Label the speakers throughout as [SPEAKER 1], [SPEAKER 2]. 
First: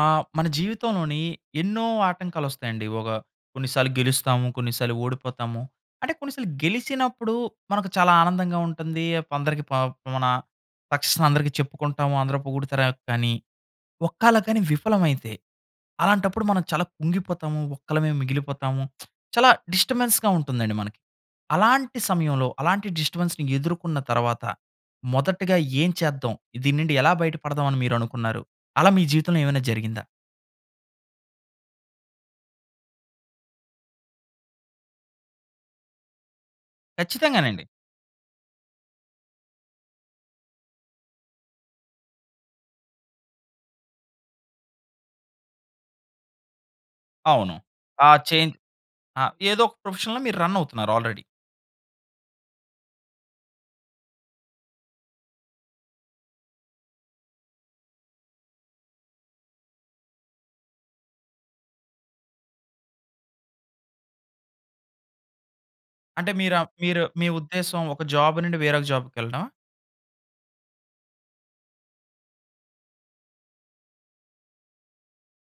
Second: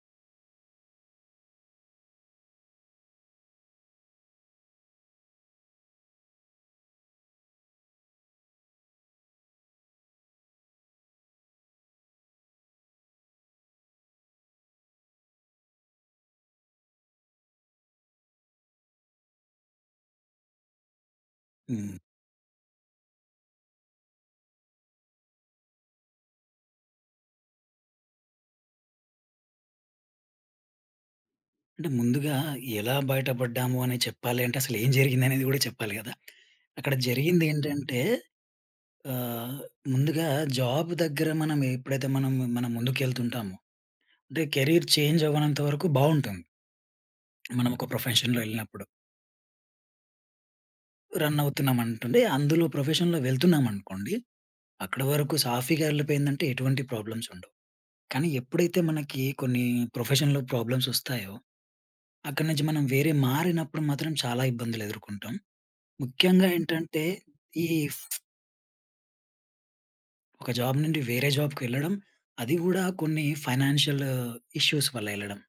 [SPEAKER 1] ఆహ్, మన జీవితంలోని ఎన్నో ఆటంకాలు వస్తాయండి. ఒక కొన్నిసార్లు గెలుస్తాము, కొన్నిసార్లు ఓడిపోతాము. అంటే కొన్నిసార్లు గెలిచినప్పుడు మనకు చాలా ఆనందంగా ఉంటుంది. కొందరికి ప మన సక్సెస్ అందరికీ చెప్పుకుంటాము. అందరు పొగుడుతారు. కానీ ఒక్కల కాని విఫలమైతే అలాంటప్పుడు మనం చాలా కుంగిపోతాము, ఒక్కలమే మిగిలిపోతాము. చాలా డిస్టర్బెన్స్‌గా ఉంటుందండి మనకి. అలాంటి
[SPEAKER 2] హ్మ్.
[SPEAKER 1] సమయంలో, అలాంటి డిస్టర్బెన్స్‌ని ఎదుర్కొన్న తర్వాత మొదటిగా ఏం చేద్దాం, దీని నుండి ఎలా బయట పడదాం అని మీరు అనుకున్నారు? అలా మీ జీవితంలో ఏమైనా జరిగిందా?
[SPEAKER 2] అంటే ముందుగా ఎలా బయట పడ్డాము అనేది చెప్పాలి అంటే అసలు ఏం జరిగింది అనేది కూడా చెప్పాలి కదా, అక్కడ జరిగింది
[SPEAKER 1] ఖచ్చితంగానండి.
[SPEAKER 2] ఏంటంటే, ఆహ్, ముందుగా జాబ్ దగ్గర మనం ఎప్పుడైతే మనం, మనం ముందుకు ఎళ్తుంటామో అంటే కెరీర్ చేంజ్ అవ్వనంత వరకు బాగుంటాము...
[SPEAKER 1] అవును.
[SPEAKER 2] మనం ఒక
[SPEAKER 1] ఆహ్, చే
[SPEAKER 2] ప్రొఫెషన్‌లో ఎళ్ళినప్పుడు.
[SPEAKER 1] ఆహ్, ఏదో ఒక ప్రొఫెషన్‌లో మీరు రన్ అవుతున్నారు ఆల్రెడీ.
[SPEAKER 2] రన్ అవుతున్నాం అనటుండే అందులో ప్రొఫెషన్‌లో వెళ్తున్నాం అనుకోండి. అక్కడ వరకు సాఫీగా ఎళ్లిపోయిందంటే ఎటువంటి ప్రాబ్లమ్స్ ఉండవు. కానీ ఎప్పుడైతే మనకి కొన్ని ప్రొఫెషన్‌లో ప్రాబ్లమ్స్ వస్తాయో, అక్కడి నుంచి మనం వేరే మారినప్పుడు మాత్రం చాలా ఇబ్బందులు ఎదుర్కొంటాం.
[SPEAKER 1] అంటే
[SPEAKER 2] ముఖ్యంగా
[SPEAKER 1] మీరా మీరు
[SPEAKER 2] ఏంటంటే
[SPEAKER 1] మీ
[SPEAKER 2] ఈ
[SPEAKER 1] ఉద్దేశం ఒక జాబ్ నుండి వేరే ఒక జాబ్‌కెళ్ళడమా?
[SPEAKER 2] ఒక జాబ్ నుండి వేరే జాబ్‌కి వెళ్ళడం. అది కూడా కొన్ని ఫైనాన్షియల్ ఇష్యూ‌స్ వల్ల ఎళ్ళడం.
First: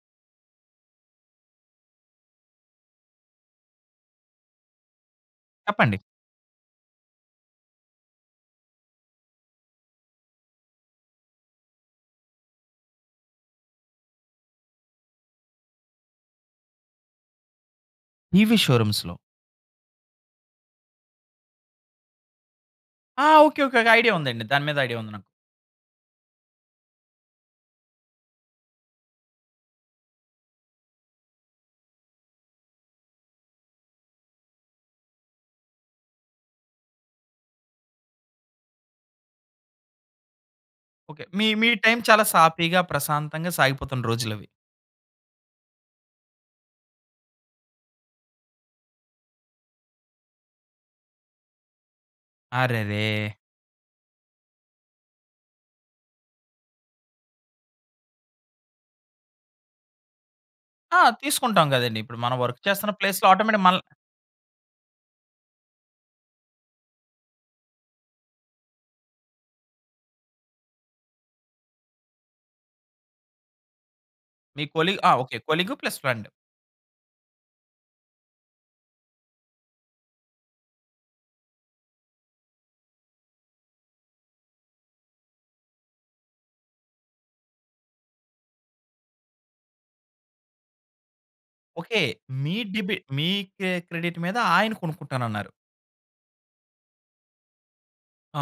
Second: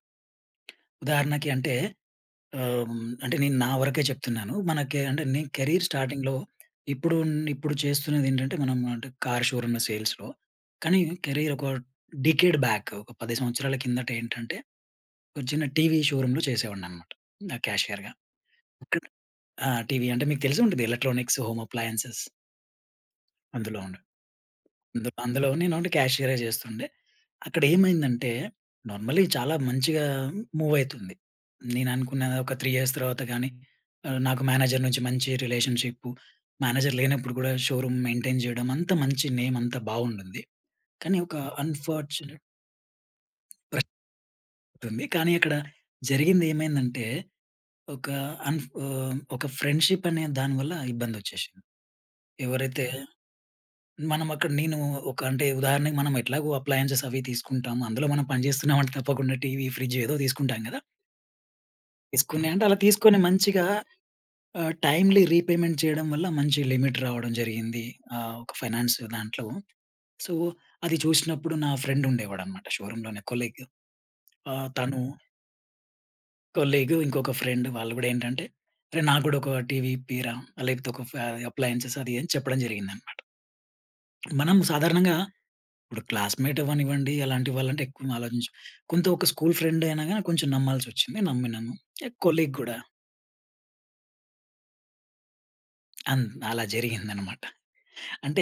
[SPEAKER 2] ఉదాహరణకి అంటే ఆహ్, అంటే నేను నా వరకే చెప్తున్నాను. మనకి అంటే నేను కెరియర్
[SPEAKER 1] చెప్పండి.
[SPEAKER 2] స్టార్టింగ్‌లో ఇప్పుడు, ఇప్పుడు చేస్తున్నది ఏంటంటే మనం అంటే కార్ షోరూమ్‌ సేల్స్‌లో. కాని కెరియర్ ఒక డికేడ్ బ్యాక్. ఒక 10 సంవత్సరాల కిందట ఏంటంటే, ఒక చిన్న టీవీ షోరూమ్‌లో చేసేవాడిని అన్నమాట క్యాషియర్‌గా.
[SPEAKER 1] టీవీ షోరూమ్స్‌లో
[SPEAKER 2] ఆహ్, టీవీ అంటే మీకు తెలిసే ఉంటుంది. Electronics home appliances.
[SPEAKER 1] ఆ! Okay, okay. ఒక
[SPEAKER 2] అందులోను.
[SPEAKER 1] ఐడియా ఉందండి. దాని మీద ఐడియా ఉంది నాకు.
[SPEAKER 2] అందులో నేను ఓన్లీ క్యాషియర్ఏ చేస్తుండే. అక్కడ ఏమైందంటే నార్మల్లి చాలా మంచిగా మూవ్ అయితుంది. నేను అనుకున్న ఒక 3 ఇయర్స్ తర్వాత గానీ ఆహ్, నాకు మేనేజర్ నుంచి మంచి రిలేషన్‌షిప్పు. మేనేజర్ లేనప్పుడు కూడా షోరూమ్ మెయింటైన్ చేయడం. అంతా మంచి నేమ్ అంతా బావుండుంది. కానీ
[SPEAKER 1] ఓకే.
[SPEAKER 2] ఒక
[SPEAKER 1] మీ, మీ టైమ్ చాలా
[SPEAKER 2] అన్ఫార్చునేట్
[SPEAKER 1] సాఫీగా ప్రశాంతంగా సాగిపోతున్న రోజులవి.
[SPEAKER 2] ఉంటుంది. కానీ అక్కడ జరిగింది ఏమైందంటే, ఒక అన్ ఆహ్, ఒక ఫ్రెండ్‌షిప్ అనే దాని వల్ల ఇబ్బంది వచ్చేసింది. ఎవరైతే
[SPEAKER 1] అరెరే!
[SPEAKER 2] మనం అక్కడ నేను ఒక అంటే ఉదాహరణకి మనం ఎట్లాగో అప్లయెన్సెస్ అవి తీసుకుంటాము. అందులో మనం పనిచేస్తున్నామంటే తప్పకుండా టీవీ, ఫ్రిడ్జ్ ఏదో తీసుకుంటాం కదా!
[SPEAKER 1] ఆ! తీసుకుంటాం కదండీ! ఇప్పుడు మనం
[SPEAKER 2] తీసుకుని
[SPEAKER 1] వర్క్
[SPEAKER 2] అంటే అలా
[SPEAKER 1] చేస్తున్న
[SPEAKER 2] తీసుకొని
[SPEAKER 1] ప్లేస్‌లో ఆటొమెటిక్
[SPEAKER 2] మంచిగా
[SPEAKER 1] మన
[SPEAKER 2] ఆహ్, టైమ్లీ రీపేమెంట్ చేయడం వల్ల మంచి లిమిట్ రావడం జరిగింది. ఆహ్, ఒక ఫైనాన్స్ దాంట్లో. సో అది చూసినప్పుడు నా ఫ్రెండ్ ఉండేవాడన్నమాట షోరూమ్‌లోనే కొలీగ్.
[SPEAKER 1] మీ
[SPEAKER 2] ఆహ్,
[SPEAKER 1] కొలీగ్
[SPEAKER 2] తను
[SPEAKER 1] ఆహ్, okay. Colleague plus friend.
[SPEAKER 2] Colleague ఇంకొక ఫ్రెండ్ వాళ్ళు కూడా ఏంటంటే, రే నాకు కూడా ఒక టివి ఇప్పియ్యిర, లేకపోతే ఒక ఫే అప్లయెన్స్ అది అని చెప్పడం జరిగిందన్నమాట. మనం సాధారణంగా ఇప్పుడు క్లాస్‌మేట్ అవ్వనివ్వండి అలాంటి వాళ్ళంటే ఎక్కువ ఆలోచించం. కొంత ఒక స్కూల్ ఫ్రెండ్ అయినా గాని కొంచెం నమ్మాల్సి వచ్చింది నమ్మినాను.
[SPEAKER 1] ఓకే.
[SPEAKER 2] కొలీగ్
[SPEAKER 1] మీ
[SPEAKER 2] కూడా.
[SPEAKER 1] డిబి మీ కె క్రెడిట్ మీద ఆయన కొనుక్కుంటానన్నారు.
[SPEAKER 2] అన్ అలా జరిగిందన్నమాట.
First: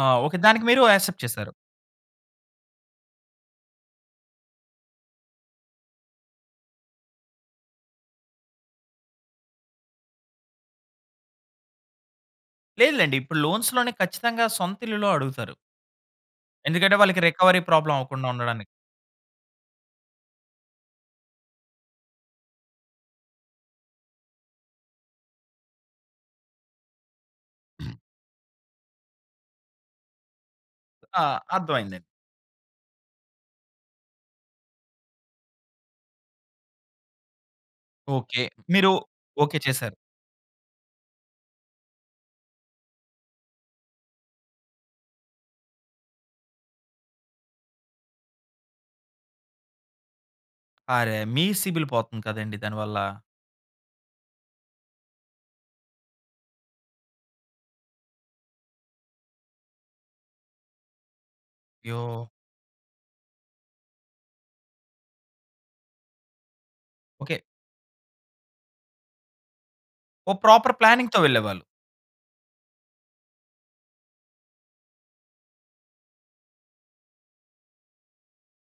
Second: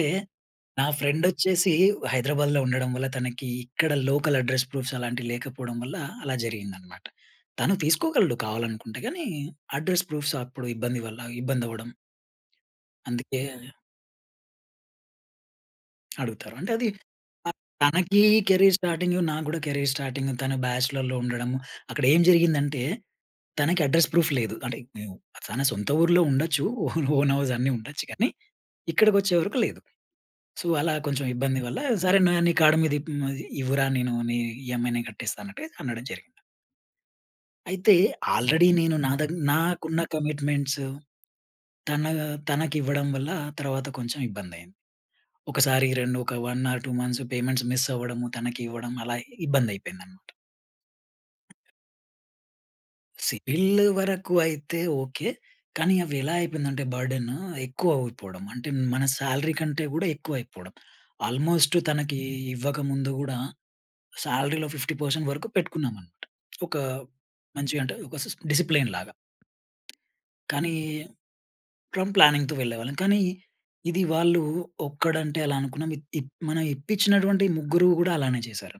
[SPEAKER 1] ఆ! ఓకే. దానికి మీరు
[SPEAKER 2] నా
[SPEAKER 1] యాక్సెప్ట్
[SPEAKER 2] ఫ్రెండ్
[SPEAKER 1] చేసారు.
[SPEAKER 2] వచ్చేసి, హైదరాబాద్‌లో ఉండడం వల్ల తనకి ఇక్కడ లోకల్ అడ్రెస్ ప్రూఫ్స్ అలాంటివి లేకపోవడం వల్ల అలా జరిగిందన్నమాట. తను తీసుకోగలడు కావాలనుకుంటే గాని అడ్రెస్ ప్రూఫ్స్ అప్పుడు ఇబ్బంది వల్ల ఇబ్బంది అవ్వడం
[SPEAKER 1] లేదులెండి. ఇప్పుడు
[SPEAKER 2] అందుకే
[SPEAKER 1] లోన్స్‌లోనే ఖచ్చితంగా సొంత ఇల్లులు అడుగుతారు.
[SPEAKER 2] అడుగుతారు. అంటే అది
[SPEAKER 1] ఎందుకంటే వాళ్ళకి
[SPEAKER 2] ఆహ్,
[SPEAKER 1] రికవరీ ప్రాబ్లెమ్
[SPEAKER 2] తనకి
[SPEAKER 1] అవ్వకుండా ఉండడానికి.
[SPEAKER 2] కెరీర్ స్టార్టింగ్‌లొ నాకు కూడా కెరీర్ స్టార్టింగ్, తను బ్యాచెలర్‌లో ఉండడము. అక్కడ ఏం జరిగిందంటే తనకి అడ్రెస్ ప్రూఫ్ లేదు. అంటే ఉ తన సొంత ఊర్లో ఉండొచ్చు ఓ ఓన్ హౌస్ అన్నీ ఉండొచ్చు గాని ఇక్కడికి వచ్చేవరకు లేదు. సో, అలా
[SPEAKER 1] ఆ!
[SPEAKER 2] కొంచెం ఇబ్బంది వల్ల
[SPEAKER 1] అర్థమైందండి.
[SPEAKER 2] సరే ను నీ కార్డ్ మీద ఇప్ ఇవ్వురా నేను నీ ఈఎ‌మ్ఐ నేను కట్టేస్తా అన్నట్టుగా అనడం జరిగింది. అయితే
[SPEAKER 1] ఓకే.
[SPEAKER 2] ఆల్రెడీ
[SPEAKER 1] మీరు
[SPEAKER 2] నేను నా దగ్
[SPEAKER 1] ఓకే చేసారు.
[SPEAKER 2] నాకున్న కమిట్మెంట్స్ తన తనకివ్వడం వల్ల తర్వాత కొంచెం ఇబ్బంది అయింది. ఒకసారి 2 ఒక 1 ఆర్ 2 మంత్స్ పేమెంట్స్ మిస్ అవ్వడం, తనకి ఇవ్వడం అలా ఇబ్బంది అయిపోయింది అన్నమాట.
[SPEAKER 1] అరే! మీ సిబిల్ పోతుంది కదండీ దానివల్ల!
[SPEAKER 2] సిబిల్ వరకు అయితే ఓకే. కానీ అవి ఎలా అయిపోయిందంటే బర్డెన్ ఎక్కువ అయిపోవడం అంటే మన సాలరీ కంటే కూడా ఎక్కువ అయిపోవడం. ఆల్‌మోస్ట్ తనకి
[SPEAKER 1] అయో!
[SPEAKER 2] ఇవ్వకముందు కూడా సాలరీలో 50% వరకు పెట్టుకున్నాం అన్నమాట. ఒక
[SPEAKER 1] ఓకే.
[SPEAKER 2] మంచిగ అంటే ఒక సిస్ డిసిప్లిన్ లాగా.
[SPEAKER 1] ఓ
[SPEAKER 2] కానీ
[SPEAKER 1] ప్రాపర్ ప్లానింగ్‌తో వెళ్ళేవాళ్ళు.
[SPEAKER 2] ఫ్రమ్ ప్లానింగ్‌తో వెళ్ళేవాళ్ళం. కానీ ఇది వాళ్ళు ఒక్కడు అంటే అలా అనుకున్నాం. ఇత్ ఇప్ మనం ఇప్పించినటువంటి ముగ్గురు కూడా అలానే చేసారు.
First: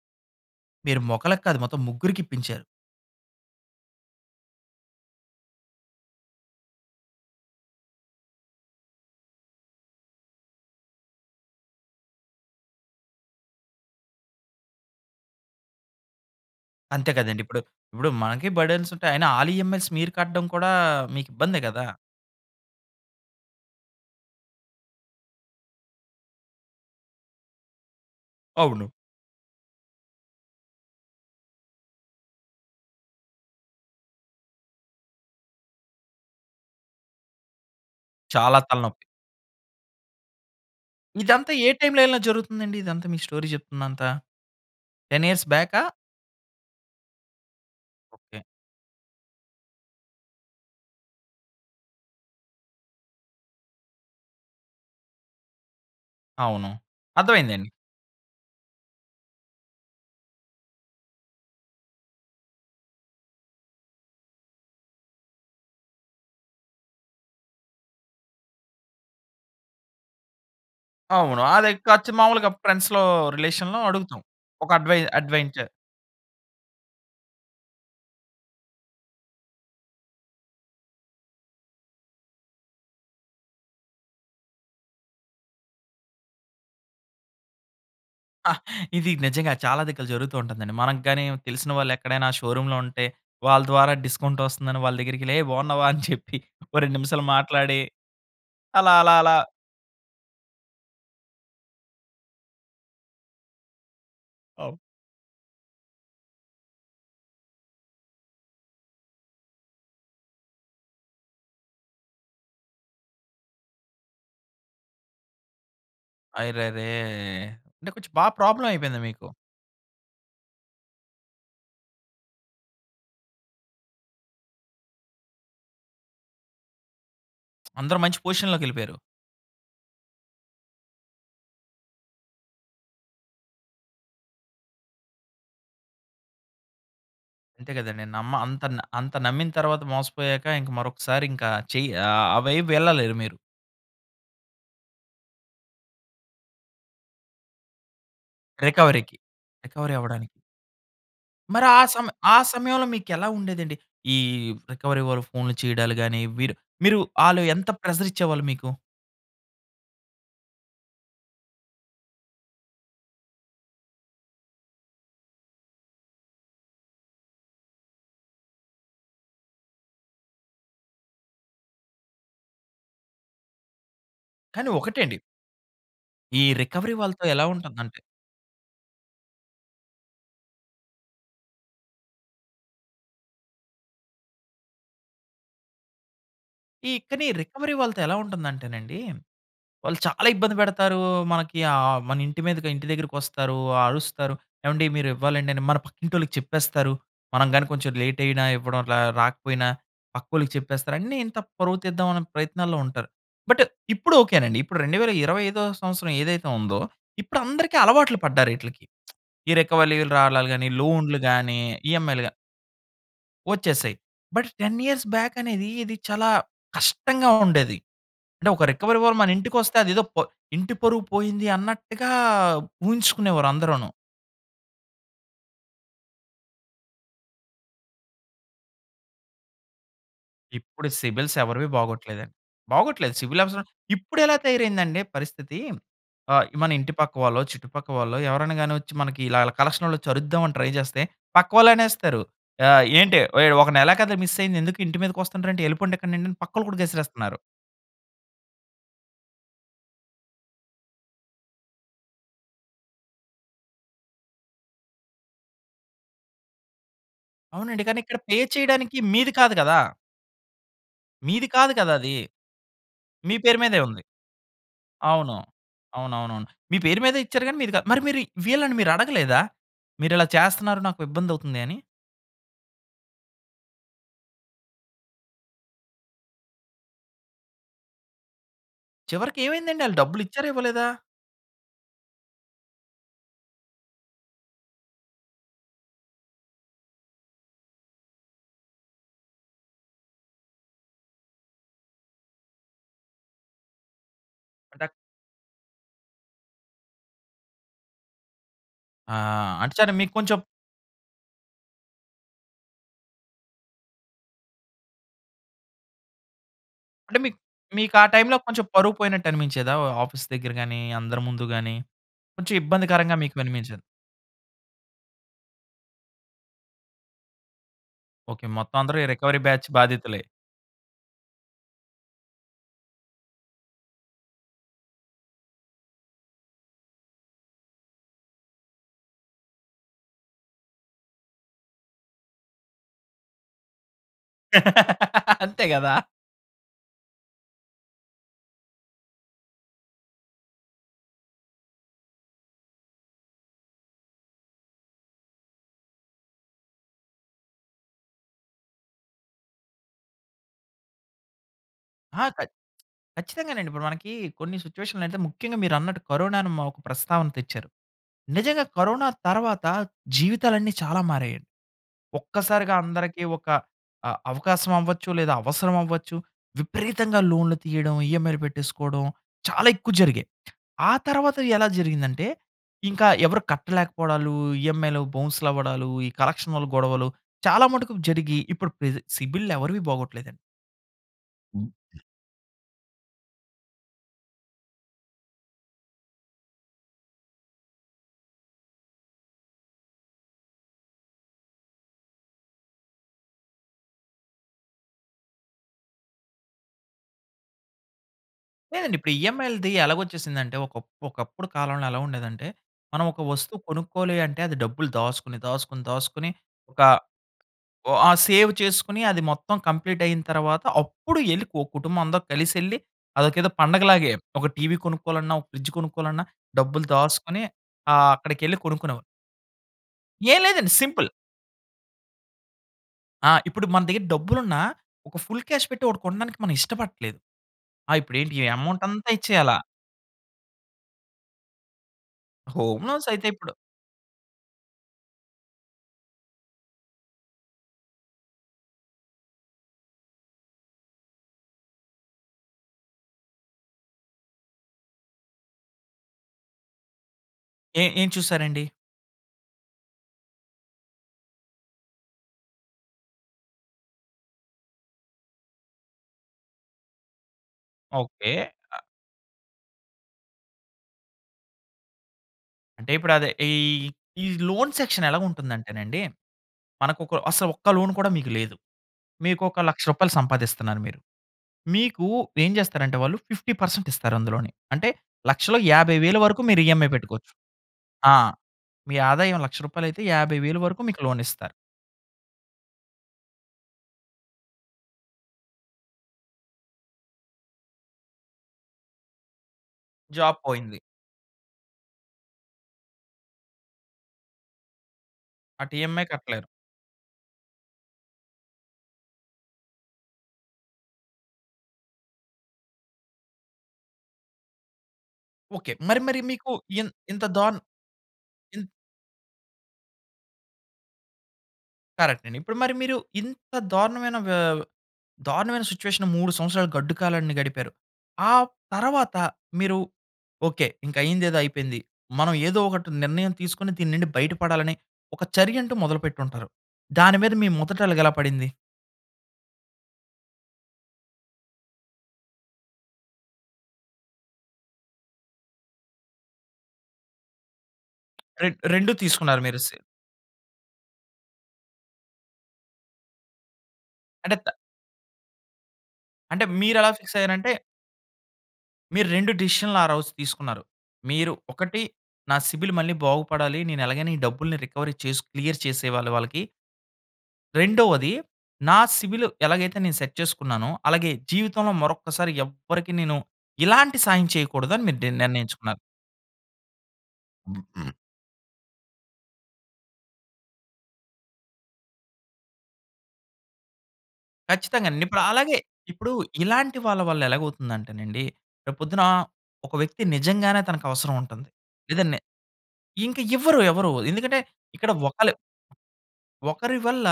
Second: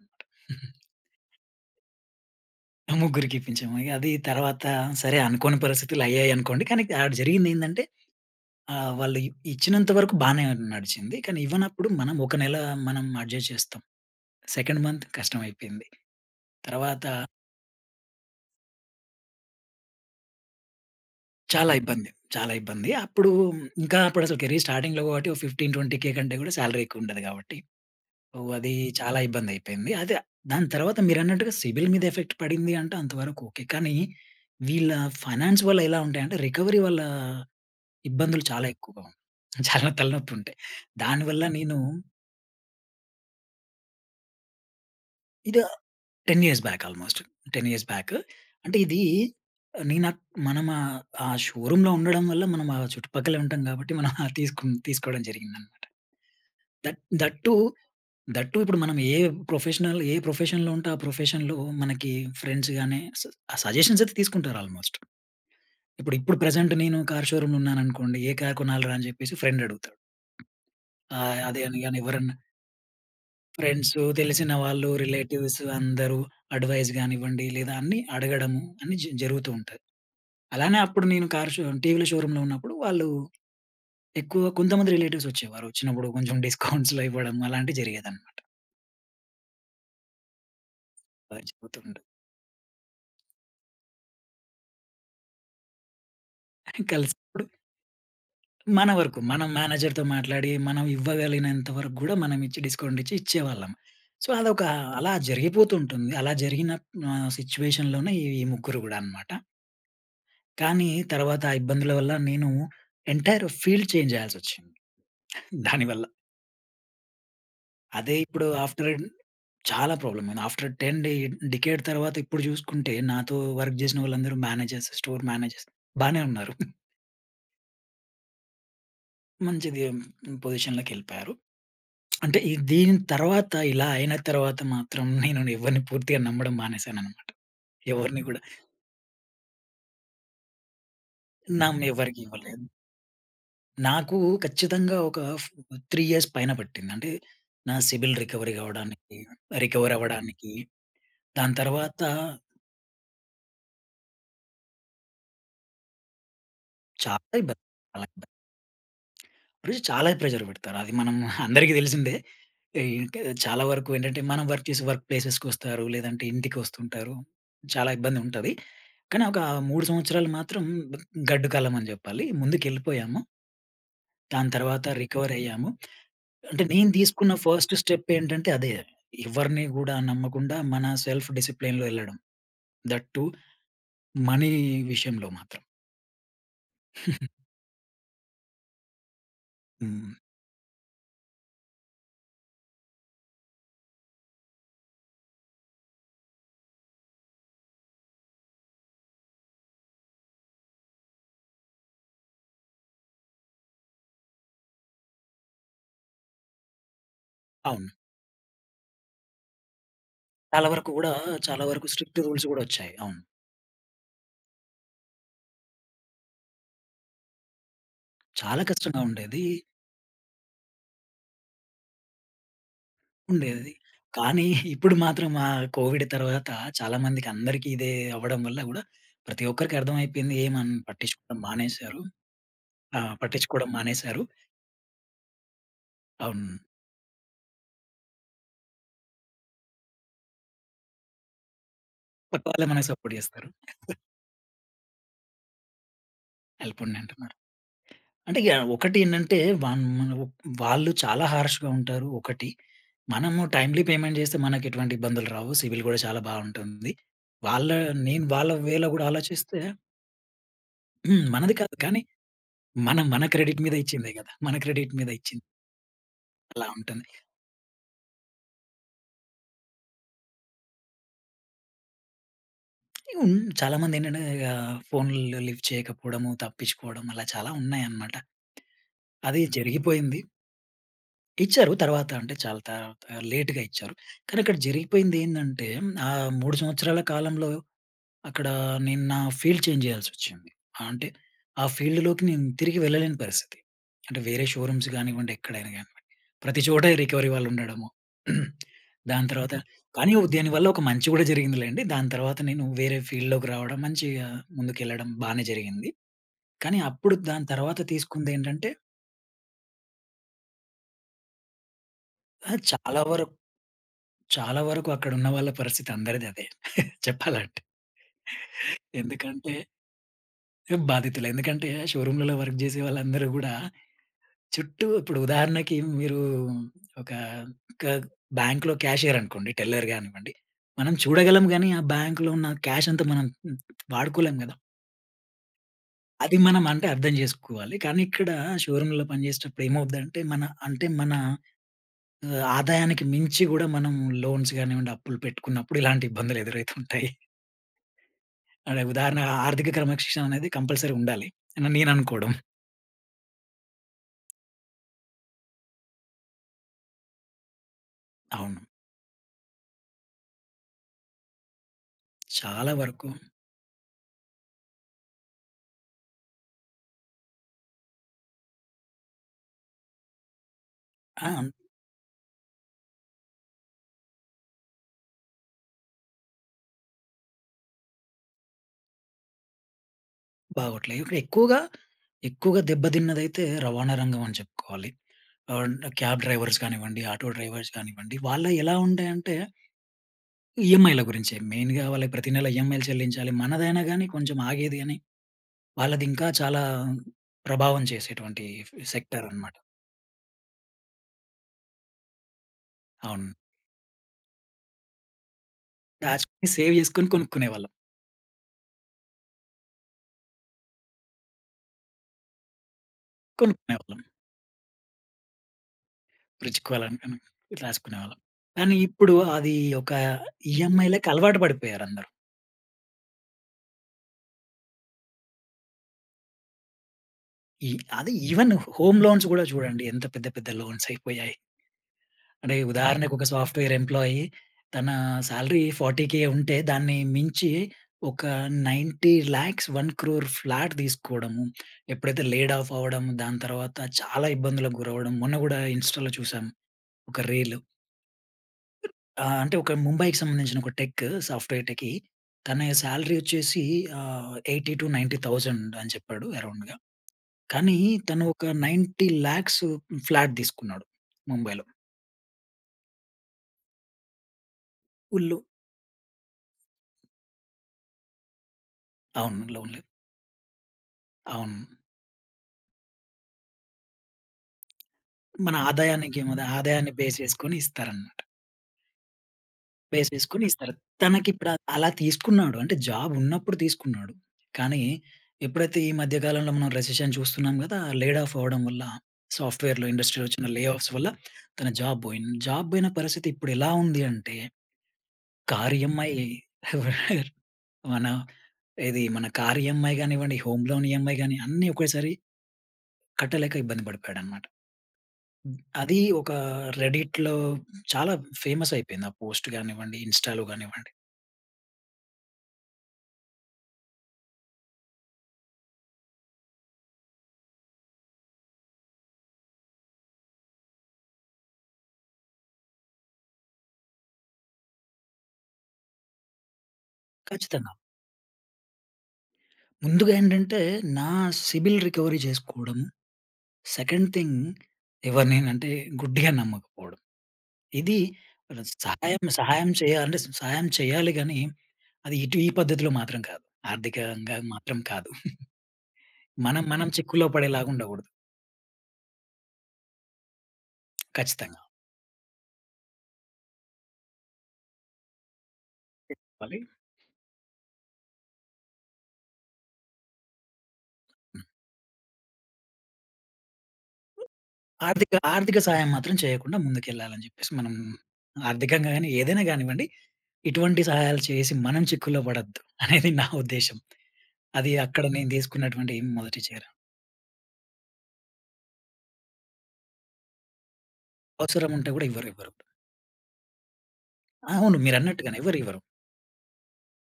[SPEAKER 1] మీరు మొకలకి కాదు మొత్తం ముగ్గురికి ఇప్పించారు.
[SPEAKER 2] మనం ముగ్గురికి ఇప్పించాం. ఇగ అది తర్వాత సరే అనుకోని పరిస్థితుల్లో అయ్యాయి అనుకోండి. కానీ ఆడ జరిగింది ఏందంటే ఆహ్, వాళ్ళు ఇ ఇచ్చినంత వరకు బానే నడిచింది. కానీ ఇవ్వనప్పుడు మనం ఒక నెల మనం అడ్జస్ట్ చేస్తాం. సెకండ్ మంత్ కష్టమైపోయింది. తర్వాత
[SPEAKER 1] అంతే కదండీ! ఇప్పుడు ఇప్పుడు మనకీ బర్డెన్స్ ఉంటాయి. అయినా ఆళ్ల ఈఎంఐస్ మీరు కట్టడం కూడా మీకు ఇబ్బందే
[SPEAKER 2] చాలా
[SPEAKER 1] కదా!
[SPEAKER 2] ఇబ్బంది. చాలా ఇబ్బంది. అప్పుడు ఇంకా అప్పుడు అసలు కెరీర్ స్టార్టింగ్‌లో కాబట్టి ఓ 15, 20 కంటే కూడా సాలరీ ఎక్కువ ఉండది కాబట్టి. ఓహ్, అది
[SPEAKER 1] అవును.
[SPEAKER 2] చాలా ఇబ్బంది అయిపోయింది. అదే దాని తర్వాత మీరన్నట్టుగా సిబిల్ మీద ఎఫెక్ట్ పడింది అంటే అంతవరకు ఓకే. కానీ వీళ్ళ ఫైనాన్స్ వల్ల ఎలా ఉంటాయంటే రికవరీ వల్ల ఇబ్బందులు
[SPEAKER 1] చాలా
[SPEAKER 2] చాలా ఎక్కువగా
[SPEAKER 1] తలనొప్పి.
[SPEAKER 2] ఉం చాలా తలనొప్పి ఉంటాయి. దాని వల్ల
[SPEAKER 1] ఇదంతా ఏ
[SPEAKER 2] నేను
[SPEAKER 1] టైమ్‌లో ఇలా జరుగుతుందండి ఇదంతా మీ స్టోరీ చెప్తుంది అంతా? 10 ఇయర్స్
[SPEAKER 2] ఇదా?
[SPEAKER 1] బ్యాకా?
[SPEAKER 2] 10 years back almost 10 years back.
[SPEAKER 1] Okay.
[SPEAKER 2] అంటే ఇది నేనా మనం ఆహ్, ఆ షోరూమ్‌లో ఉండడం వల్ల మనం ఆ చుట్టుపక్కలే ఉంటాం కాబట్టి మనం తీసుకు తీసుకోవడం జరిగిందన్నమాట.
[SPEAKER 1] అవును.
[SPEAKER 2] దట్ దట్ టూ,
[SPEAKER 1] అర్థమైందండి.
[SPEAKER 2] దట్ టూ ఇప్పుడు మనం ఏ ప్రొఫెషనల్, ఏ ప్రొఫెషన్‌లో ఉంటే ఆ ప్రొఫెషన్‌లో మనకి ఫ్రెండ్స్ గానీ, స ఆ సజెషన్స్ అయితే తీసుకుంటారు ఆల్‌మోస్ట్. ఇప్పుడు, ఇప్పుడు ప్రజెంట్ నేను కార్ షోరూమ్‌లో ఉన్నాననుకోండి, ఏ కార్ కొనాలిరా? అని చెప్పేసి ఫ్రెండ్ అడుగుతాడు.
[SPEAKER 1] అవును.
[SPEAKER 2] ఆహ్, అదే
[SPEAKER 1] అది
[SPEAKER 2] అనగాని
[SPEAKER 1] ఖచ్చి
[SPEAKER 2] ఎవరన్నా
[SPEAKER 1] మాములుగా ఫ్రెండ్స్‌లో రిలేషన్‌లో
[SPEAKER 2] ఫ్రెండ్స్,
[SPEAKER 1] అడుగుతాం
[SPEAKER 2] తెలిసిన
[SPEAKER 1] ఒక
[SPEAKER 2] వాళ్ళు,
[SPEAKER 1] అడ్వె
[SPEAKER 2] రిలేటివ్స్,
[SPEAKER 1] అడ్వెంచర్.
[SPEAKER 2] అందరూ అడ్వైస్ కానివ్వండి లేదా అన్ని అడగడము అన్ని జ-జరుగుతూ ఉంటాయి. అలానే అప్పుడు నేను కార్ షో టీవీల షోరూమ్‌లో ఉన్నప్పుడు వాళ్ళు ఎక్కువ కొంతమంది రిలేటివ్స్ వచ్చేవారు. వచ్చినప్పుడు కొంచెం డిస్కౌంట్స్‌లో ఇవ్వడం అలాంటివి జరిగేది అన్నమాట.
[SPEAKER 1] ఇది నిజంగా చాలా దగ్గర జరుగుతూ ఉంటుందండి. మనకు గాని తెలిసిన
[SPEAKER 2] మర్చిపోతూ
[SPEAKER 1] వాళ్ళు
[SPEAKER 2] ఉంటాం.
[SPEAKER 1] ఎక్కడైనా షోరూమ్‌లో ఉంటే వాళ్ళ ద్వారా డిస్కౌంట్ వస్తుందని వాళ్ళ దగ్గరికి ఎళ్లి హే! బాగున్నావా? అని చెప్పి ఒక 2 నిమిషాలు
[SPEAKER 2] కలిసినప్పుడు
[SPEAKER 1] మాట్లాడి,
[SPEAKER 2] మన
[SPEAKER 1] అలా, అలా,
[SPEAKER 2] వరకు.
[SPEAKER 1] అలా
[SPEAKER 2] మనం మేనేజర్‌తో మాట్లాడి మనం ఇవ్వగలిగినంత వరకు కూడా మనం ఇచ్చి డిస్కౌంట్ ఇచ్చి ఇచ్చేవాళ్ళం. సో, అదొక
[SPEAKER 1] అవ్
[SPEAKER 2] అలా జరిగిపోతుంటుంది. అలా జరిగిన ఆహ్, సిచ్యుయేషన్‌లోనే ఈ ముగ్గురు కూడా అన్నమాట. కానీ తర్వాత ఇబ్బందుల వల్ల నేను ఎంటైర్ ఫీల్డ్ చేంజ్ చేయాల్సి వచ్చింది దాని వల్ల.
[SPEAKER 1] అరెరే! అంటే కొంచెం
[SPEAKER 2] అదే
[SPEAKER 1] బా
[SPEAKER 2] ఇప్పుడు
[SPEAKER 1] ప్రాబ్లమ్
[SPEAKER 2] ఆఫ్టర్
[SPEAKER 1] అయిపోయిందా
[SPEAKER 2] ఎన్
[SPEAKER 1] మీకు?
[SPEAKER 2] చాలా ప్రాబ్లమ్ అయింది. ఆఫ్టర్ 10 డే డికేడ్ తర్వాత ఇప్పుడు చూసుకుంటే నాతో వర్క్ చేసిన వాళ్ళందరూ మేనేజర్స్, స్టోర్ మేనేజర్స్ బానే ఉన్నారు.
[SPEAKER 1] అందరు మంచి పొజిషన్‌లోకి ఎళ్ళిపోయారు.
[SPEAKER 2] మంచిది మ్ పొజిషన్‌లోకి ఎళ్ళిపోయారు. అంటే ఈ దీని తర్వాత ఇలా అయిన తర్వాత మాత్రం నేను ఎవరిని పూర్తిగా నమ్మడం మానేసానన్నమాట.
[SPEAKER 1] అంతే కదండీ.
[SPEAKER 2] ఎవరిని
[SPEAKER 1] నమ్మ
[SPEAKER 2] కూడా
[SPEAKER 1] అంత, అంత నమ్మిన తర్వాత మోసపోయాక ఇంక మరొకసారి ఇంకా
[SPEAKER 2] నన్ను
[SPEAKER 1] చెయ్
[SPEAKER 2] ఎవరికీ
[SPEAKER 1] ఆహ్, ఆ
[SPEAKER 2] ఇవ్వలేదు.
[SPEAKER 1] వైపు వెళ్ళలేరు మీరు.
[SPEAKER 2] నాకు ఖచ్చితంగా ఒక ఫ్ 3 ఇయర్స్‌ పైన పట్టింది. అంటే నా సిబిల్ రికవరీకి గావ్వడానికి
[SPEAKER 1] రికవరీకి.
[SPEAKER 2] రికవరీ
[SPEAKER 1] రికవరీ అవ్వడానికి.
[SPEAKER 2] అవ్వడానికి. దాని
[SPEAKER 1] మరి ఆ
[SPEAKER 2] తర్వాత
[SPEAKER 1] సమ ఆ సమయంలో మీకు ఎలా ఉండేదండి? ఈ రికవరీ వాళ్ళు ఫోన్‌లు చేయడాలు‌గాని, వీడు మీరు
[SPEAKER 2] చాలా
[SPEAKER 1] ఆళ్ళు
[SPEAKER 2] ఇబ్బంది
[SPEAKER 1] ఎంత
[SPEAKER 2] ఆలా
[SPEAKER 1] ప్రెషర్
[SPEAKER 2] అయితే
[SPEAKER 1] ఇచ్చేవాళ్ళు మీకు?
[SPEAKER 2] వీళ్ళు చాలా ప్రెషర్ పెడతారు. అది మనం అందరికి తెలిసిందే. ఏంటే చాలా వరకు ఏంటంటే మనం వర్క్ చేసే వర్క్ ప్లేస్‌కి వస్తారు. లేదంటే ఇంటికి వస్తుంటారు. చాలా ఇబ్బంది ఉంటది. కానీ ఒక 3 సంవత్సరాలు మాత్రం బ్ గడ్డు కాలం అని చెప్పాలి. ముందుకెళ్ళిపోయాము. దాని
[SPEAKER 1] కానీ
[SPEAKER 2] తర్వాత
[SPEAKER 1] ఒకటి అండి.
[SPEAKER 2] రికవర్ అయ్యాము.
[SPEAKER 1] ఈ
[SPEAKER 2] అంటే నేను
[SPEAKER 1] రికవరీ వాళ్ళతో
[SPEAKER 2] తీసుకున్న
[SPEAKER 1] ఎలా
[SPEAKER 2] ఫస్ట్
[SPEAKER 1] ఉంటుందంటే...
[SPEAKER 2] స్టెప్ ఏంటంటే అదే. ఎవరిని గూడా నమ్మకుండా మన సెల్ఫ్ డిసిప్లిన్‌లో ఎళ్ళడం. దట్ టూ మనీ విషయంలో మాత్రం.
[SPEAKER 1] ఈ కానీ రికవరీ వాళ్ళతో ఎలా ఉంటుందంటేనండి, వాళ్ళు
[SPEAKER 2] హ్మ్.
[SPEAKER 1] చాలా ఇబ్బంది పెడతారు. మనకి ఆ! మన ఇంటి మీదకి ఇంటి దగ్గరకొస్తారు. అరుస్తరు. ఏవండీ మీరు ఇవ్వాలండి అని మన పక్కింటోళ్ళకి చెప్పేస్తారు. మనం గాని కొంచెం లేటు అయినా ఇవ్వడం, అలా రాకపోయినా పక్కోళ్ళకి చెప్పేస్తారు. అన్నీ ఇంత పరువు తీద్దాం అనే ప్రయత్నాల్లో ఉంటారు. బట్ ఇప్పుడు ఓకేనండి. ఇప్పుడు 2025దో సంవత్సరం ఏదైతే ఉందో ఇప్పుడు అందరికీ
[SPEAKER 2] అవును.
[SPEAKER 1] అలవాట్లు పడ్డారు ఈట్లకి. ఈ రికవలిలు రాలలు
[SPEAKER 2] చాలా
[SPEAKER 1] గాని,
[SPEAKER 2] వరకు కూడా
[SPEAKER 1] లోన్‌లు గాని,
[SPEAKER 2] చాలా వరకు స్ట్రిక్ట్
[SPEAKER 1] ఈఎంఐలు గా
[SPEAKER 2] రూల్స్ కూడా వచ్చాయి. అవును.
[SPEAKER 1] వచ్చేసాయి. బట్ 10 ఇయర్స్ బ్యాక్ అనేది ఇది చాలా కష్టంగా ఉండేది. అంటే
[SPEAKER 2] చాలా
[SPEAKER 1] ఒక
[SPEAKER 2] కష్టంగా
[SPEAKER 1] రికవరీ వాళ్ళు మన
[SPEAKER 2] ఉండేది.
[SPEAKER 1] ఇంటికి వస్తే అది ఏదో ప ఇంటి పరువు పోయింది అన్నట్టుగా ఉహించుకునేవారు
[SPEAKER 2] ఉండేది.
[SPEAKER 1] అందరును.
[SPEAKER 2] కానీ ఇప్పుడు మాత్రం ఆ! కోవిడ్ తర్వాత చాలా మందికి అందరికి ఇదే అవ్వడం వల్ల గూడా ప్రతి ఒక్కరికి అర్థమైపోయింది. ఏం అన్
[SPEAKER 1] ఇప్పుడు సిబిల్స్
[SPEAKER 2] పట్టించుకోవడం
[SPEAKER 1] ఎవరివి
[SPEAKER 2] మానేశారు.
[SPEAKER 1] బాగోట్లేదండి.
[SPEAKER 2] ఆ!
[SPEAKER 1] బాగోట్లేదు సిబిల్స్ అసలా
[SPEAKER 2] పట్టించుకోవడం
[SPEAKER 1] ఇప్పుడు
[SPEAKER 2] మానేశారు.
[SPEAKER 1] ఎలా తయారయిందండి పరిస్థితి ఆ!
[SPEAKER 2] అవున్
[SPEAKER 1] మన ఇంటి పక్క వాళ్ళో, చుట్టుపక్క వాళ్ళో ఎవరైనా గాని వచ్చి మనకి ఇలా అలా కలెక్షన్‌ ఆళ్ళు వచ్చి అరుదాం అని ట్రై చేస్తే పక్కవాళ్ళు అనేస్తారు."
[SPEAKER 2] కొత్త వాళ్ళే
[SPEAKER 1] ఆ!
[SPEAKER 2] మన‌కి సపోర్ట్
[SPEAKER 1] ఏంటి
[SPEAKER 2] చేస్తారు.
[SPEAKER 1] ఒక నెలే కదా మిస్ అయింది ఎందుకు ఇంటి మీదకి వస్తుండ్రు ఎళ్ళిపొండి ఇక్కడి నుండి" పక్కోళ్ళు కూడా
[SPEAKER 2] ఎళ్ళిపొండి అంటున్నారు.
[SPEAKER 1] గసిరేస్తున్నారు.
[SPEAKER 2] అంటే యాహ్! ఒకటి ఏంటంటే వాళ్ళు మనకు వాళ్ళు చాలా హార్ష్‌గా ఉంటారు ఒకటి. మనము టైమ్‌లీ పేమెంట్ చేస్తే మనకు ఎటువంటి ఇబ్బందులు రావు. సిబిల్ కూడా చాలా బావుంటుంది. వాళ్ళ
[SPEAKER 1] అవునండి కానీ ఇక్కడ
[SPEAKER 2] నేను
[SPEAKER 1] పే
[SPEAKER 2] వాళ్ళ వే‌లో
[SPEAKER 1] చేయడానికి
[SPEAKER 2] కూడా
[SPEAKER 1] మీది కాదు
[SPEAKER 2] ఆలోచిస్తే
[SPEAKER 1] కదా!
[SPEAKER 2] హ్మ్,
[SPEAKER 1] మీది
[SPEAKER 2] మనది
[SPEAKER 1] కాదు
[SPEAKER 2] కాదు.
[SPEAKER 1] కదా!
[SPEAKER 2] కానీ
[SPEAKER 1] అదీ.
[SPEAKER 2] మనం మన
[SPEAKER 1] మీ పేరు
[SPEAKER 2] క్రెడిట్ మీద
[SPEAKER 1] మీదే ఉంది.
[SPEAKER 2] ఇచ్చిందే గదా! మన క్రెడిట్ మీద
[SPEAKER 1] అవును.
[SPEAKER 2] ఇచ్చిం
[SPEAKER 1] అవునవునవును
[SPEAKER 2] అలా
[SPEAKER 1] మీ పేరు
[SPEAKER 2] ఉంటుంది.
[SPEAKER 1] మీదే ఇచ్చారుగానీ మీది కా మరి మీరు వీళ్ళని మీరు అడగలేదా? మీరు ఇలా చేస్తున్నారు నాకు ఇబ్బంది అవుతుంది అని.
[SPEAKER 2] హ్మ్. చాలామంది ఏంటంటే ఇగ ఫోన్లు లిఫ్ట్ చేయకపోవడము, తప్పిచ్చుకోవడం అలా చాలా ఉన్నాయన్నమాట.
[SPEAKER 1] చివరికి
[SPEAKER 2] అది
[SPEAKER 1] ఏమైందండి ఆళ్ళు
[SPEAKER 2] జరిగిపోయింది.
[SPEAKER 1] డబ్బులు ఇచ్చారా? ఇవ్వలేదా?
[SPEAKER 2] ఇచ్చారు తర్వాత. అంటే చాలా తరువాత లేట్‌గా ఇచ్చారు. కానీ అక్కడ జరిగిపోయింది ఏందంటే హ్మ్, ఆ 3 సంవత్సరాల కాలంలో, అక్కడ నేను నా ఫీల్డ్ చేంజ్ జేయాల్సొచ్చింది ఆహ్, అంటే ఆ ఫీల్డ్‌లోకి నేను తిరిగి వెళ్లలేని పరిస్థితి అంటే వేరే షోరూమ్స్ గానివ్వండి, ఎక్కడైనా గానివ్వండి. ప్రతి చోటా ఈ రికవరీ వాళ్ళు ఉండడము.
[SPEAKER 1] ఆ!
[SPEAKER 2] దాని తర్వాత
[SPEAKER 1] అంటే సరే
[SPEAKER 2] కానీ
[SPEAKER 1] మీకు కొంచెం
[SPEAKER 2] దీని వల్ల ఒక మంచి కూడా జరిగింది లెండి. దాని తర్వాత నేను వేరే ఫీల్డ్‌లోకి రావడం, మంచిగా ముందుకెళ్ళడం బానే జరిగింది. కానీ అప్పుడు
[SPEAKER 1] అంటే మీక్
[SPEAKER 2] దాని తర్వాత
[SPEAKER 1] మీకు ఆ టైంలో కొంచెం
[SPEAKER 2] తీసుకుందేంటంటే
[SPEAKER 1] పరువు పోయినట్టు అనిపించేదా? ఆహ్, ఆఫీస్ దగ్గర గాని, అందరి ముందు గాని
[SPEAKER 2] ఆ!
[SPEAKER 1] కొంచెం
[SPEAKER 2] చాలా
[SPEAKER 1] ఇబ్బందికరంగా
[SPEAKER 2] వర
[SPEAKER 1] మీకు అనిపించేద్
[SPEAKER 2] చాలా వరకు అక్కడ ఉన్న వాళ్ళ పరిస్థితి అందరిది అదే చెప్పాలంటే.
[SPEAKER 1] ఓకే. మొత్తం అందరూ ఈ రికవరీ
[SPEAKER 2] ఎందుకంటే
[SPEAKER 1] బ్యాచ్ బాధితులే.
[SPEAKER 2] [unintelligible] బాధితులు. ఎందుకంటే షోరూమ్లలో వర్క్ జేసే వాళ్ళందరూ గూడా చుట్టూ ఇప్పుడు ఉదాహరణకి, మీరు ఒక, ఒక బ్యాంక్‌లో క్యాషియర్ అనుకోండి. టెల్లర్ గానివ్వండి. మనం చూడగలం. కానీ ఆ బ్యాంక్‌‌‌‌‌‌‌లో ఉన్న క్యాష్ అంతా మనం వాడుకోలేం గదా!
[SPEAKER 1] అంతే కదా!
[SPEAKER 2] అది మనం అంటే అర్థం జేసుకోవాలి. కానీ ఇక్కడా షోరూంలో పని జేసేటప్పుడు ఏమవుద్దంటే, మన అంటే మన ఆహ్, ఆదాయానికి మించి గూడా మనం లోన్స్ గానివ్వండి, అప్పులు పెట్టుకున్నప్పుడు ఇలాంటి ఇబ్బందులు ఎదురవుతుంటాయి. అదే ఉదాహరణ ఆర్థిక క్రమశిక్షణ అనేది కంపల్సరీ ఉండాలి అని నేను
[SPEAKER 1] హా!
[SPEAKER 2] అనుకోవడం.
[SPEAKER 1] ఖ ఖచ్చితంగానండి. ఇప్పుడు మనకీ కొన్ని సిట్యుయేషన్లయితే ముఖ్యంగా మీరు అన్నట్టు కరోనా అని మ ఒక ప్రస్తావన తెచ్చారు.
[SPEAKER 2] అవును.
[SPEAKER 1] నిజంగా కరోనా తర్వాత జీవితాలన్నీ చాలా మారాయండి.
[SPEAKER 2] చాలా
[SPEAKER 1] ఒక్కసారిగా
[SPEAKER 2] వరకు.
[SPEAKER 1] అందరికి ఒక అ అవకాశం అవ్వచ్చు లేదా అవసరం అవ్వచ్చు. విపరీతంగా లోన్లు తీయడం. ఈఎంఐలు పెట్టేసుకోవడం చాలా ఎక్కువ జరిగాయి. ఆ తర్వాత
[SPEAKER 2] ఆ!
[SPEAKER 1] ఎలా జరిగిందంటే, ఇంకా ఎవరు కట్టలేకపోవడాలు, ఈఎంఐలు బౌన్సులవ్వడాలు, ఈ కరక్షన్ వల్ల గొడవలు చాలా మటుకు జరిగి ఇప్పుడు ప్రస్ సిబిల్ ఎవరివి బాగోట్లేదండి.
[SPEAKER 2] బాగోట్లేదు. ఎక్కువగా ఎక్కువగా దెబ్బతిన్నదైతే రవాణా రంగం అని జెప్పుకోవాలి. ఆహ్, క్యాబ్ డ్రైవర్స్ గానివ్వండి, ఆటో డ్రైవర్స్ గానివ్వండి. వాళ్ళు ఎలా ఉండె అంటే ఈఎంఐల గురించే మెయిన్‌గా వాళ్ళకి ప్రతి నెల ఈఎంఐలు చెల్లించాలి. మనదైనా గాని కొంచెం ఆగేది గాని వాళ్ళది ఇంకా చాలా ప్రభావం చేసేటువంటి
[SPEAKER 1] లేదండి ఇప్పుడు
[SPEAKER 2] సెక్టర్ అన్నమాట.
[SPEAKER 1] ఈఎంఐలది ఎలాగొచ్చేసిందంటే ఒక ఒకప్పుడు కాలంలో ఎలా ఉండేదంటే, మనం ఒక
[SPEAKER 2] అవున్
[SPEAKER 1] వస్తువు కొనుక్కోవాలి అంటే అది డబ్బులు దాసుకొని, దాసుకొని, దాసుకొని
[SPEAKER 2] దాసుకొని సేవ్
[SPEAKER 1] ఒక
[SPEAKER 2] జేసుకొని కొనుక్కునేవాళ్ళం.
[SPEAKER 1] ఒ ఆహ్, సేవ్ చేసుకొని. అది మొత్తం కంప్లీట్ అయిన తర్వాత అప్పుడు యెళ్ళి, ఒక కుటుంబం అందరు కలిసెళ్లి అదొకేదో
[SPEAKER 2] కొనుక్కునేవాళ్ళం.
[SPEAKER 1] పండగలాగే. ఒక టీవీ కొనుక్కోవాలన్నా, ఒక ఫ్రిడ్జ్ కొనుక్కోవాలన్నా
[SPEAKER 2] ఫ్రిడ్జ్
[SPEAKER 1] డబ్బులు
[SPEAKER 2] కావాలనుకొని
[SPEAKER 1] దాసుకొని ఆహ్,
[SPEAKER 2] దాసుకునేవాళ్ళం.
[SPEAKER 1] అక్కడికెళ్ళి
[SPEAKER 2] కానీ
[SPEAKER 1] కొనుక్కునేవా
[SPEAKER 2] ఇప్పుడు అది ఒక
[SPEAKER 1] ఏం లేదండి
[SPEAKER 2] ఈఎంఐలకి
[SPEAKER 1] సింపుల్.
[SPEAKER 2] అలవాటు పడిపోయారు అందరు.
[SPEAKER 1] ఆ! ఇప్పుడు మన దెగ్గిర డబ్బులున్నా ఒక ఫుల్ క్యాష్ పెట్టి ఒకటి కొనడానికి మనం ఇష్టపడట్లేదు.
[SPEAKER 2] ఈ
[SPEAKER 1] ఆ!
[SPEAKER 2] అదే
[SPEAKER 1] ఇప్పుడు ఏంటి ఈ
[SPEAKER 2] ఈవెన్
[SPEAKER 1] అమౌంట్
[SPEAKER 2] హోమ్
[SPEAKER 1] అంతా
[SPEAKER 2] లోన్స్ గూడా
[SPEAKER 1] ఇచ్చేయాల?
[SPEAKER 2] జూడండి. ఎంత పెద్ద పెద్ద లోన్స్ అయిపోయాయి. అంటే
[SPEAKER 1] హోమ్ లోన్స్
[SPEAKER 2] ఉదాహరణకు ఒక
[SPEAKER 1] అయితే ఇప్పుడు
[SPEAKER 2] సాఫ్ట్‌వేర్ ఎంప్లాయి తనా శాలరీ 40 కే ఉంటే దాన్ని మించీ, ఒక 90,00,000 1,00,00,000 ఫ్లాట్ తీసుకోడము. ఎప్పుడైతే లేడ్ ఆఫ్ అవ్వడం, దాని తర్వాత చాలా ఇబ్బందులకు గురవడం. మొన్న గూడా ఇన్‌స్టాలో చూశాం, ఒక రీలు.
[SPEAKER 1] ఎ ఏం చూశారండి?
[SPEAKER 2] ఆ! అంటే ఒక ముంబైకి సంబంధించిన ఒక టెక్. Software techie. తన శాలరీ వచ్చేసీ ఆహ్, 80,000 - 90,000 అని చెప్పాడు అరౌండ్‌గా. కానీ తను
[SPEAKER 1] ఓకే.
[SPEAKER 2] ఒక 90,00,000 ఫ్లాట్ తీసుకున్నాడు ముంబైలో.
[SPEAKER 1] అంటే ఇప్పుడు అదే ఈ ఈ లోన్ సెక్షన్ ఎలా
[SPEAKER 2] ఉల్లు
[SPEAKER 1] ఉంటుందంటేనండి, మనకు ఒక అస్సల ఒక్క లోన్ కూడా మీకు లేదు.
[SPEAKER 2] అవును.
[SPEAKER 1] మీకొక
[SPEAKER 2] లోన్‌లీ.
[SPEAKER 1] 1,00,000 రూపాయలు సంపాదిస్తున్నారు మీరు.
[SPEAKER 2] అవును.
[SPEAKER 1] మీకు ఏం చేస్తారంటే వాళ్ళు 50% ఇస్తారు అందులోనే. అంటే
[SPEAKER 2] మన
[SPEAKER 1] 1,00,000 50,000
[SPEAKER 2] ఆదాయానికి
[SPEAKER 1] వరకు
[SPEAKER 2] మన
[SPEAKER 1] మీరు ఈఎమ్ఐ
[SPEAKER 2] ఆదాయాన్ని బేస్
[SPEAKER 1] పెట్టుకోచ్చు.
[SPEAKER 2] చేసుకొని
[SPEAKER 1] ఆ!
[SPEAKER 2] ఇస్తారన్నమాట.
[SPEAKER 1] మీ ఆదాయం 1,00,000 రూపాయలు అయితే
[SPEAKER 2] బేస్
[SPEAKER 1] యాభై
[SPEAKER 2] చేసుకొని
[SPEAKER 1] వేల
[SPEAKER 2] ఇస్తారు.
[SPEAKER 1] వరుకు మీకు లోన్
[SPEAKER 2] తనకి ప్ర
[SPEAKER 1] ఇస్తారు.
[SPEAKER 2] అలా తీసుకున్నాడు. అంటే జాబ్ ఉన్నప్పుడు తీసుకున్నాడు. కానీ ఎప్పుడైతే ఈ మధ్య కాలంలో మనం రెసెషన్ చూస్తున్నాం గదా! లేడ్ ఆఫ్ అవ్వడం వల్ల, సాఫ్ట్‌వేర్‌లో, ఇండస్ట్రీలో
[SPEAKER 1] జాబ్
[SPEAKER 2] వచ్చిన లే
[SPEAKER 1] పోయింది.
[SPEAKER 2] ఆఫ్స్ వల్ల తన జాబ్ బోయింది. జాబ్ బోయిన పరిస్థితి ఇప్పుడు ఎలా ఉంది అంటే
[SPEAKER 1] ఆటు
[SPEAKER 2] కార్
[SPEAKER 1] ఈఎమ్‌ఐ
[SPEAKER 2] ఈఎ‌మ్‌ఐ
[SPEAKER 1] కట్టలేరు.
[SPEAKER 2] మన ఏది మన కార్ ఇఎ‌మ్‌ఐ గానివ్వండి. హోమ్ లోన్ ఇఎ‌మ్‌ఐ గానీ అన్నీ ఒకేసారి... కట్టలేక ఇబ్బంది పడిపోయాడన్నమాట.
[SPEAKER 1] ఓకే.
[SPEAKER 2] అదీ
[SPEAKER 1] మరి మరి
[SPEAKER 2] ఒకా
[SPEAKER 1] మీకు ఇం ఇంత
[SPEAKER 2] రెడిట్‌లో
[SPEAKER 1] దారు
[SPEAKER 2] చాలా
[SPEAKER 1] ఇం
[SPEAKER 2] ఫేమస్ అయిపోయింది. ఆహ్, పోస్ట్ గానివ్వండి, ఇన్‌స్టాలో గానివ్వండి.
[SPEAKER 1] కరెక్ట్ అండి. ఇప్పుడు మరి మీరు, ఇంత దారుణమైన వ దారుణమైన సిట్యుయేషన్ 3 సంవత్సరాలు గడ్డు కాలాన్ని గడిపారు. ఆ తర్వాత మీరు, ఓకే, ఇంకా అయిందేదో అయిపోయింది. మనం ఏదో ఒకటి నిర్ణయం తీసుకొని, దీని నుండి బయట పడాలి అని, ఒక చర్య అంటూ మొదలు పెట్టి ఉంటారు. దాని మీద మీ
[SPEAKER 2] ఖచ్చితంగా.
[SPEAKER 1] మొదట అడుగు ఎలా పడింది?
[SPEAKER 2] ముందుగా ఏంటంటే, నా సిబిల్ రికవరీ చేసుకోవడం. సెకండ్ థింగ్ ఎవరినైన అంటే, గుడ్డిగా నమ్మకపోవడం. ఇది
[SPEAKER 1] రెండ్
[SPEAKER 2] వాళ్ళకి
[SPEAKER 1] రెండు
[SPEAKER 2] సహాయం,
[SPEAKER 1] తీసుకున్నారు మీరు
[SPEAKER 2] సహాయం
[SPEAKER 1] సి
[SPEAKER 2] చేయాలి అంటే సహాయం చేయాలి గానీ, అది ఇటు ఈ పద్ధతిలో మాత్రం కాదు.
[SPEAKER 1] అంటే
[SPEAKER 2] ఆర్థికంగా
[SPEAKER 1] త
[SPEAKER 2] మాత్రం కాదు.
[SPEAKER 1] అంటే,
[SPEAKER 2] మనం,
[SPEAKER 1] మీరు
[SPEAKER 2] మనం
[SPEAKER 1] ఎలా ఫిక్స్
[SPEAKER 2] చిక్కులో
[SPEAKER 1] అయ్యారంటే
[SPEAKER 2] పడేలాగా ఉండకూడదు.
[SPEAKER 1] మీరు 2 డిసిషన్లు ఆ రోజు తీసుకున్నారు. మీరు
[SPEAKER 2] ఖచ్చితంగా.
[SPEAKER 1] ఒకటి నా సిబిల్ మళ్ళీ బాగుపడాలి. నేను ఎలాగైనా ఈ డబ్బుల్ని రికవరీ చేసి, క్లియర్ చేసేవాళ్ళి వాళ్ళకి.
[SPEAKER 2] చెప్పాలి.
[SPEAKER 1] రెండోవది, నా సిబిల్ ఎలాగైతే నేను సెట్ చేసుకున్నానో, అలాగే
[SPEAKER 2] హ్మ్.
[SPEAKER 1] జీవితంలో మరొక్కసారి ఎవరికీ నేను, ఇలాంటి సాయం చేయకూడదు అని మీరు
[SPEAKER 2] ఆర్థిక
[SPEAKER 1] నిర్ణ
[SPEAKER 2] ఆర్థిక
[SPEAKER 1] నిర్ణయించుకున్నారు.
[SPEAKER 2] సహాయం మాత్రం చేయకుండా, ముందుకు వెళ్ళాలి అని చెప్పేసి మనం,
[SPEAKER 1] [unintelligible]
[SPEAKER 2] ఆర్థికంగా గాని, ఏదైనా గానివ్వండి, ఇటువంటి సహాయాలు చేసి మనం చిక్కుల్లో పడొద్దు, అనేది నా ఉద్దేశ్యం. అది
[SPEAKER 1] ఖచ్చితంగా అండి.
[SPEAKER 2] అక్కడ
[SPEAKER 1] ఇప్పుడు
[SPEAKER 2] నేను
[SPEAKER 1] అలాగే,
[SPEAKER 2] తీసుకున్నటువంటి
[SPEAKER 1] ఇప్పుడు
[SPEAKER 2] మొదటి చర్య.
[SPEAKER 1] ఇలాంటి వాళ్ళ వల్ల ఎలాగ అవుతుందంటేనండి, రేపు పొద్దున ఒక వ్యక్తి నిజంగానే తనకు అవసరం ఉంటుంది.
[SPEAKER 2] అవసరం ఉంటే కూడా
[SPEAKER 1] లేదండి
[SPEAKER 2] ఇవ్వరు, ఎవ్వరు.
[SPEAKER 1] ఇంకా ఇవ్వరు ఎవరు. ఎందుకంటే
[SPEAKER 2] అవును,
[SPEAKER 1] ఇక్కడ
[SPEAKER 2] మీరు
[SPEAKER 1] ఒకళ్ళు...
[SPEAKER 2] అన్నట్టుగానే ఎవరు ఇవ్వరు.
[SPEAKER 1] ఒకరి వల్ల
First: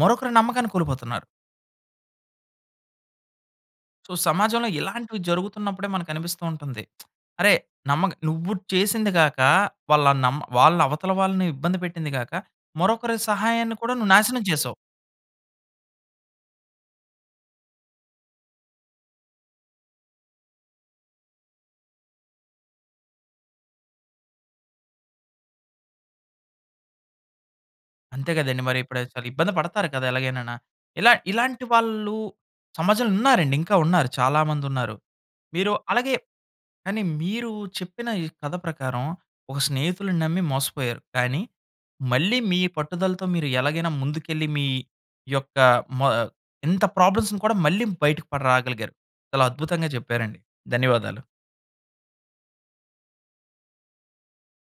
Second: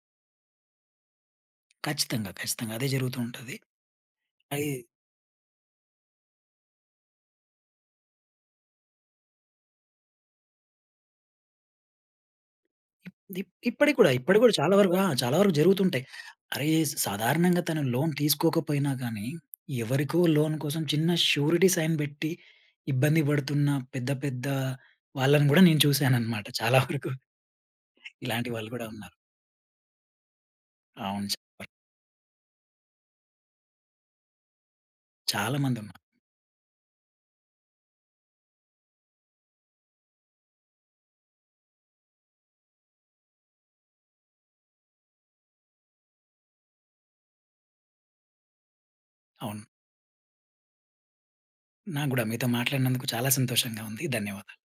[SPEAKER 1] మరొకరు నమ్మకాన్ని కోల్పోతున్నారు.
[SPEAKER 2] ఖచ్చితంగా, ఖచ్చితంగా. అదే జరుగుతూ ఉంటది.
[SPEAKER 1] సో సమాజంలో,
[SPEAKER 2] అయి
[SPEAKER 1] ఇలాంటివి జరుగుతున్నప్పుడే మనకు అనిపిస్తూ ఉంటుంది. అరేయ్! నమ్మగ నువ్వు చేసింది గాక, వాళ్ళ నమ్మ వాళ్ళ అవతల వాళ్ళని ఇబ్బంది పెట్టింది గాక, మరొకరి
[SPEAKER 2] ఇప్
[SPEAKER 1] సహాయాన్ని కూడా
[SPEAKER 2] ఇప్పటికి కూడా,
[SPEAKER 1] నువ్వు
[SPEAKER 2] ఇప్పటికి
[SPEAKER 1] నాశనం
[SPEAKER 2] కూడా చాలా
[SPEAKER 1] చేసావు.
[SPEAKER 2] వరకు ఆ! చాలా వరకు జరుగుతుంటాయి. అరేయ్ సాధారణంగా తను లోన్ తీసుకోకపోయినా గాని, ఎవరికో లోన్ కోసం చిన్న షురిటీ సైన్ పెట్టి, ఇబ్బంది పడుతున్న పెద్ద పెద్ద వాళ్ళని కూడా నేను చూసానన్నమాట, చాలా వరకు.
[SPEAKER 1] అంతే
[SPEAKER 2] ఇలాంటి
[SPEAKER 1] కదండీ!
[SPEAKER 2] వాళ్ళు
[SPEAKER 1] మరి
[SPEAKER 2] కూడా
[SPEAKER 1] ఇప్పుడు
[SPEAKER 2] ఉన్నారు.
[SPEAKER 1] చాలా ఇబ్బంది పడతారు కదా! ఎలాగైననా. ఇలా
[SPEAKER 2] అవును
[SPEAKER 1] ఇలాంటి
[SPEAKER 2] చెప్పరు.
[SPEAKER 1] వాళ్ళు సమాజంలో ఉన్నారండి, ఇంకా ఉన్నారు చాలా మంది ఉన్నారు.
[SPEAKER 2] చాలా
[SPEAKER 1] మీరు
[SPEAKER 2] మంది ఉన్నారు.
[SPEAKER 1] అలాగే, కానీ మీరు చెప్పిన ఈ కథ ప్రకారం, ఒక స్నేహితుడిని నమ్మి మోసపోయారు. కానీ, మళ్ళీ మీ పట్టుదలతో మీరు ఎలాగైనా ముందుకెళ్ళి మీ యొక్క మ ఆహ్ ఇంత ప్రాబ్లమ్స్‌ని కూడా మళ్ళీ బయటకి పడి రాగలిగారు. చాలా
[SPEAKER 2] అవును.
[SPEAKER 1] అద్భుతంగా చెప్పారండి. ధన్యవాదాలు.
[SPEAKER 2] నాకు కూడా మీతో మాట్లాడినందుకు చాలా సంతోషంగా ఉంది, ధన్యవాదాలు.